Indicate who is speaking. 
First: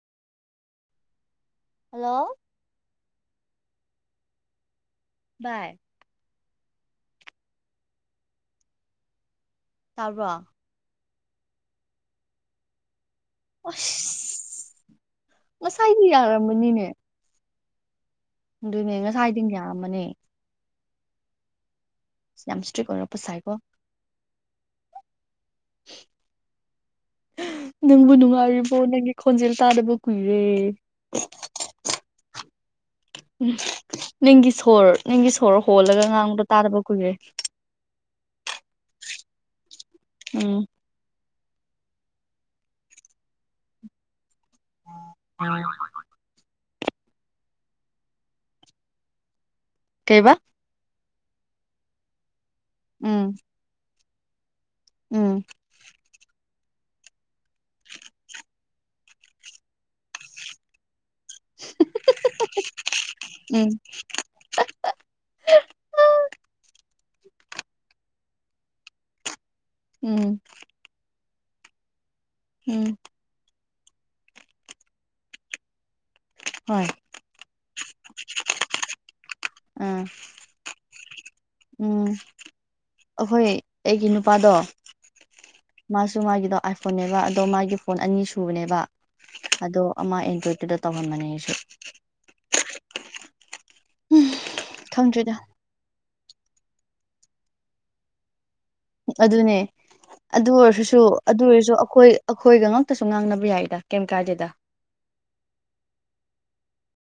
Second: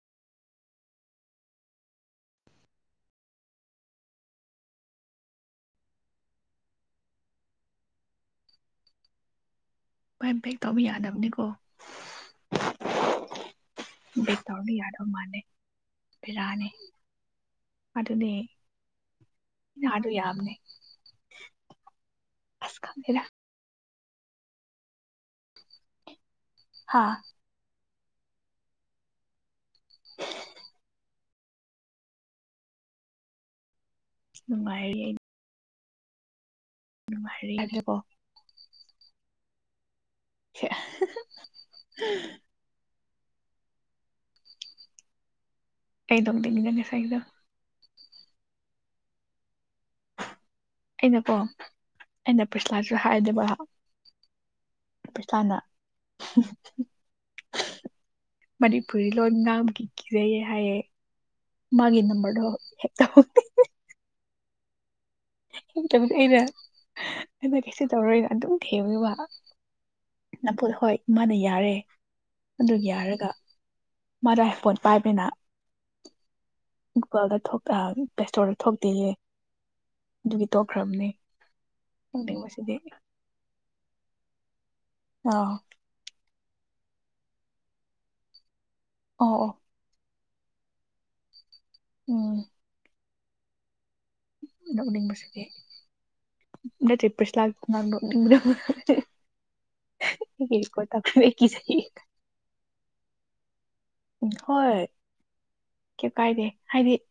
Speaker 1: hello
Speaker 2: [inaudible]
Speaker 1: ꯕꯥꯏ ꯇꯥꯕ꯭ꯔꯣ
Speaker 2: ꯕꯥꯏ ꯕ‌ꯦꯛ ꯇꯧꯕ ꯌꯥꯗꯕꯅꯤꯀꯣ ꯕꯦꯛ ꯇꯧꯔꯗꯤ
Speaker 1: ꯑꯁ
Speaker 2: ꯌꯥꯗꯕ ꯃꯥꯜꯂꯦ
Speaker 1: ꯉꯁꯥꯏꯗꯤ
Speaker 2: ꯕꯦꯔꯥꯅꯤ
Speaker 1: ꯌꯥꯔꯝꯕꯅꯤꯅꯦ
Speaker 2: ꯑꯗꯨꯅꯦ
Speaker 1: ꯑꯗꯨꯅꯦ ꯉꯁꯥꯏꯗꯤ ꯌꯥꯝꯃꯅꯦ
Speaker 2: ꯑꯗꯨꯅ‌ꯦ
Speaker 1: ꯌꯥꯝ ꯏꯁꯇ꯭ꯔꯤꯛ ꯑꯣꯏꯔꯛꯄ
Speaker 2: ꯈꯪꯗꯦꯗ
Speaker 1: ꯁꯥꯏꯀꯣ
Speaker 2: ꯍꯥꯥ
Speaker 1: ꯅꯪꯕꯨ ꯅꯨꯡꯉꯥꯏꯔꯤꯕꯣ ꯅꯪꯒꯤ ꯈꯣꯟꯖꯦꯜ ꯇꯥꯗꯕ ꯀꯨꯏꯔꯦ ꯎꯝ ꯅꯪꯒꯤ ꯁꯣꯔ
Speaker 2: ꯅꯨꯡꯉꯥꯏꯔꯤ
Speaker 1: ꯅꯪꯒꯤ ꯁꯣꯔ ꯍꯣꯜꯂꯒ ꯉꯥꯡꯕꯗ‌ꯣ ꯇꯥꯗꯕ ꯀꯨꯏꯔꯦ
Speaker 2: ꯅꯨꯡꯉꯔꯤꯅꯦꯀꯣ
Speaker 1: ꯎꯝ
Speaker 2: ꯁ‌ꯦ ꯍꯥ ꯍꯥ
Speaker 1: [inaudible]
Speaker 2: ꯀꯩ ꯂꯝꯗꯒꯤꯅ‌ꯣ ꯉꯁꯥꯏꯒꯤꯗꯣ
Speaker 1: ꯀꯩꯕ
Speaker 2: ꯑꯩꯅꯀꯣ ꯑꯩꯅ ꯄꯔꯤꯁꯂꯥꯁꯨ
Speaker 1: ꯎꯝ
Speaker 2: ꯍꯥꯏꯗꯕ
Speaker 1: ꯎꯝ
Speaker 2: ꯄꯔ‌ꯦꯁꯂꯥꯅ ꯃꯅꯤꯄꯨꯔꯤ ꯂꯣꯟ ꯉꯥꯡꯕꯒꯤ ꯀꯤꯖꯩ ꯍꯥꯏꯌꯦ ꯃꯥꯒꯤ ꯅꯝꯕ꯭ꯔꯗ‌ꯣ ꯍ‌ꯦꯛ [unintelligible]
Speaker 1: ꯎꯝ
Speaker 2: ꯈꯦꯇꯕꯨꯗꯤ ꯑꯩꯅ ꯑꯩꯅ ꯀꯩꯁꯨ ꯇꯧꯔꯣꯏꯅ ꯑꯗꯨꯝ ꯊꯦꯝꯕꯅ‌ꯦ ꯃꯥ
Speaker 1: ꯎꯝ
Speaker 2: ꯅꯝꯐꯨꯗ ꯍꯣꯏ ꯃꯥꯅ ꯌꯥꯔꯦ ꯑꯗꯨ
Speaker 1: ꯎꯝ
Speaker 2: ꯌꯥꯔꯒ ꯃꯥꯗ‌ꯣ ꯑꯥꯏ ꯐꯣꯟ ꯄꯥꯏꯕꯅꯤꯅ
Speaker 1: ꯍꯣꯏ
Speaker 2: ꯀ‌ꯣꯜꯗ‌ꯣ ꯊꯣꯛ ꯇ ꯄ꯭ꯂꯦꯁ꯭ꯇꯣꯔꯗ ꯊꯣꯛꯇꯦꯌꯦ
Speaker 1: ꯎꯡ
Speaker 2: ꯗꯨꯒꯤ ꯇꯣꯛꯈ꯭ꯔꯕꯅꯦ
Speaker 1: ꯎꯝ
Speaker 2: ꯅꯣꯛꯅꯤꯡꯕꯁꯤꯗꯤ
Speaker 1: ꯑꯩꯈꯣꯏ ꯑꯩꯒꯤ ꯅꯨꯄꯥꯗꯣ
Speaker 2: ꯑꯥ
Speaker 1: ꯃꯥꯁꯨ ꯃꯥꯒꯤꯗꯣ ꯑꯥꯏꯐꯣꯟꯅꯦꯕ ꯑꯗꯣ ꯃꯥꯒꯤ ꯐꯣꯟ ꯑꯅꯤ ꯁꯨꯕꯅꯦꯕ
Speaker 2: ꯑꯣ ꯑꯣ
Speaker 1: ꯑꯗꯣ ꯑꯃ ꯑꯦꯟꯗ꯭ꯔꯣꯏꯠꯇꯨꯗ ꯇꯧꯍꯟꯕꯅꯦ ꯑꯩꯁꯨ
Speaker 2: ꯎꯝ
Speaker 1: ꯈꯪꯗ꯭ꯔꯦꯗ
Speaker 2: ꯅꫭꯛꯅꯤꯡꯕꯁꯤꯗꯤ ꯅꯠꯇꯦ ꯄꯔꯤꯁꯂꯥꯛ ꯈꯨꯉꯥꯡ ꯅꫭꯛꯅꯤꯡꯕꯗꫭ
Speaker 1: ꯑꯗꯨꯅꯦ ꯑꯗꯨ ꯑꯣꯏꯔꯁꯨ-ꯁꯨ
Speaker 2: ꯇꯧꯈ꯭ꯔꯦ ꯑꯩ
Speaker 1: ꯑꯗꯨ ꯑꯣꯏꯔꯁꯨ
Speaker 2: ꯀꯤꯖꯩꯌꯦ
Speaker 1: ꯑꯩꯈꯣꯏ ꯑꯩꯈꯣꯏꯒ ꯉꯥꯛꯇꯁꯨ ꯉꯥꯡꯅꯕ ꯌꯥꯏꯗ ꯀꯦꯝ ꯀꯥꯏꯗꯦꯗ
Speaker 2: ꯀꯦꯝ ꯀꯥꯏꯗꯦ ꯍꯥꯏꯗꯤ